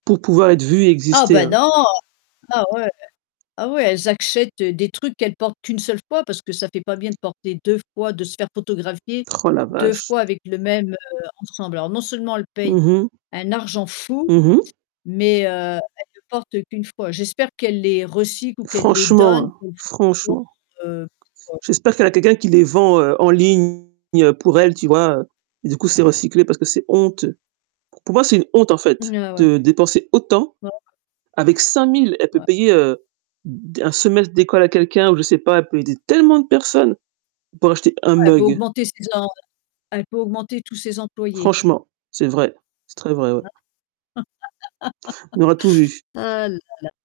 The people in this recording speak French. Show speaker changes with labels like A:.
A: Pour pouvoir être vu et
B: Ah
A: exister,
B: bah,
A: hein.
B: non, ah, ouais ah, ouais, elles achètent des trucs qu'elles portent qu'une seule fois parce que ça fait pas bien de porter 2 fois, de se faire photographier
A: Oh la
B: 2
A: vache!
B: fois avec le même, heu, ensemble. Alors non seulement elles payent
A: Mmh mh.
B: un argent fou,
A: Mmh mh.
B: mais heu, elles ne le portent qu'une fois. J'espère qu'elle les recycle ou qu'elle les donne
A: Franchement,
B: [unintelligible]
A: franchement.
B: heu [unintelligible]
A: J'espère qu'elle a quelqu'un qui les vend en ligne pour elle, tu vois? Et du coup, c'est recyclé parce que c'est honteux. Pour moi, c'est une honte, en fait,
B: Mmh, ah ouais.
A: de dépenser autant
B: [unintelligible]
A: avec 5000, elle peut
B: Ouais.
A: payer, heu, d d 1 semestre d'école à quelqu'un ou je sais pas, elle peut aider tellement de personnes pour acheter un
B: Ouais, elle peut
A: mug.
B: augmenter ses em elle peut augmenter tous ses employés.
A: Franchement, c'est vrai, c'est très vrai, ouais.
B: Ah
A: On aura tout vu.
B: Ah là la.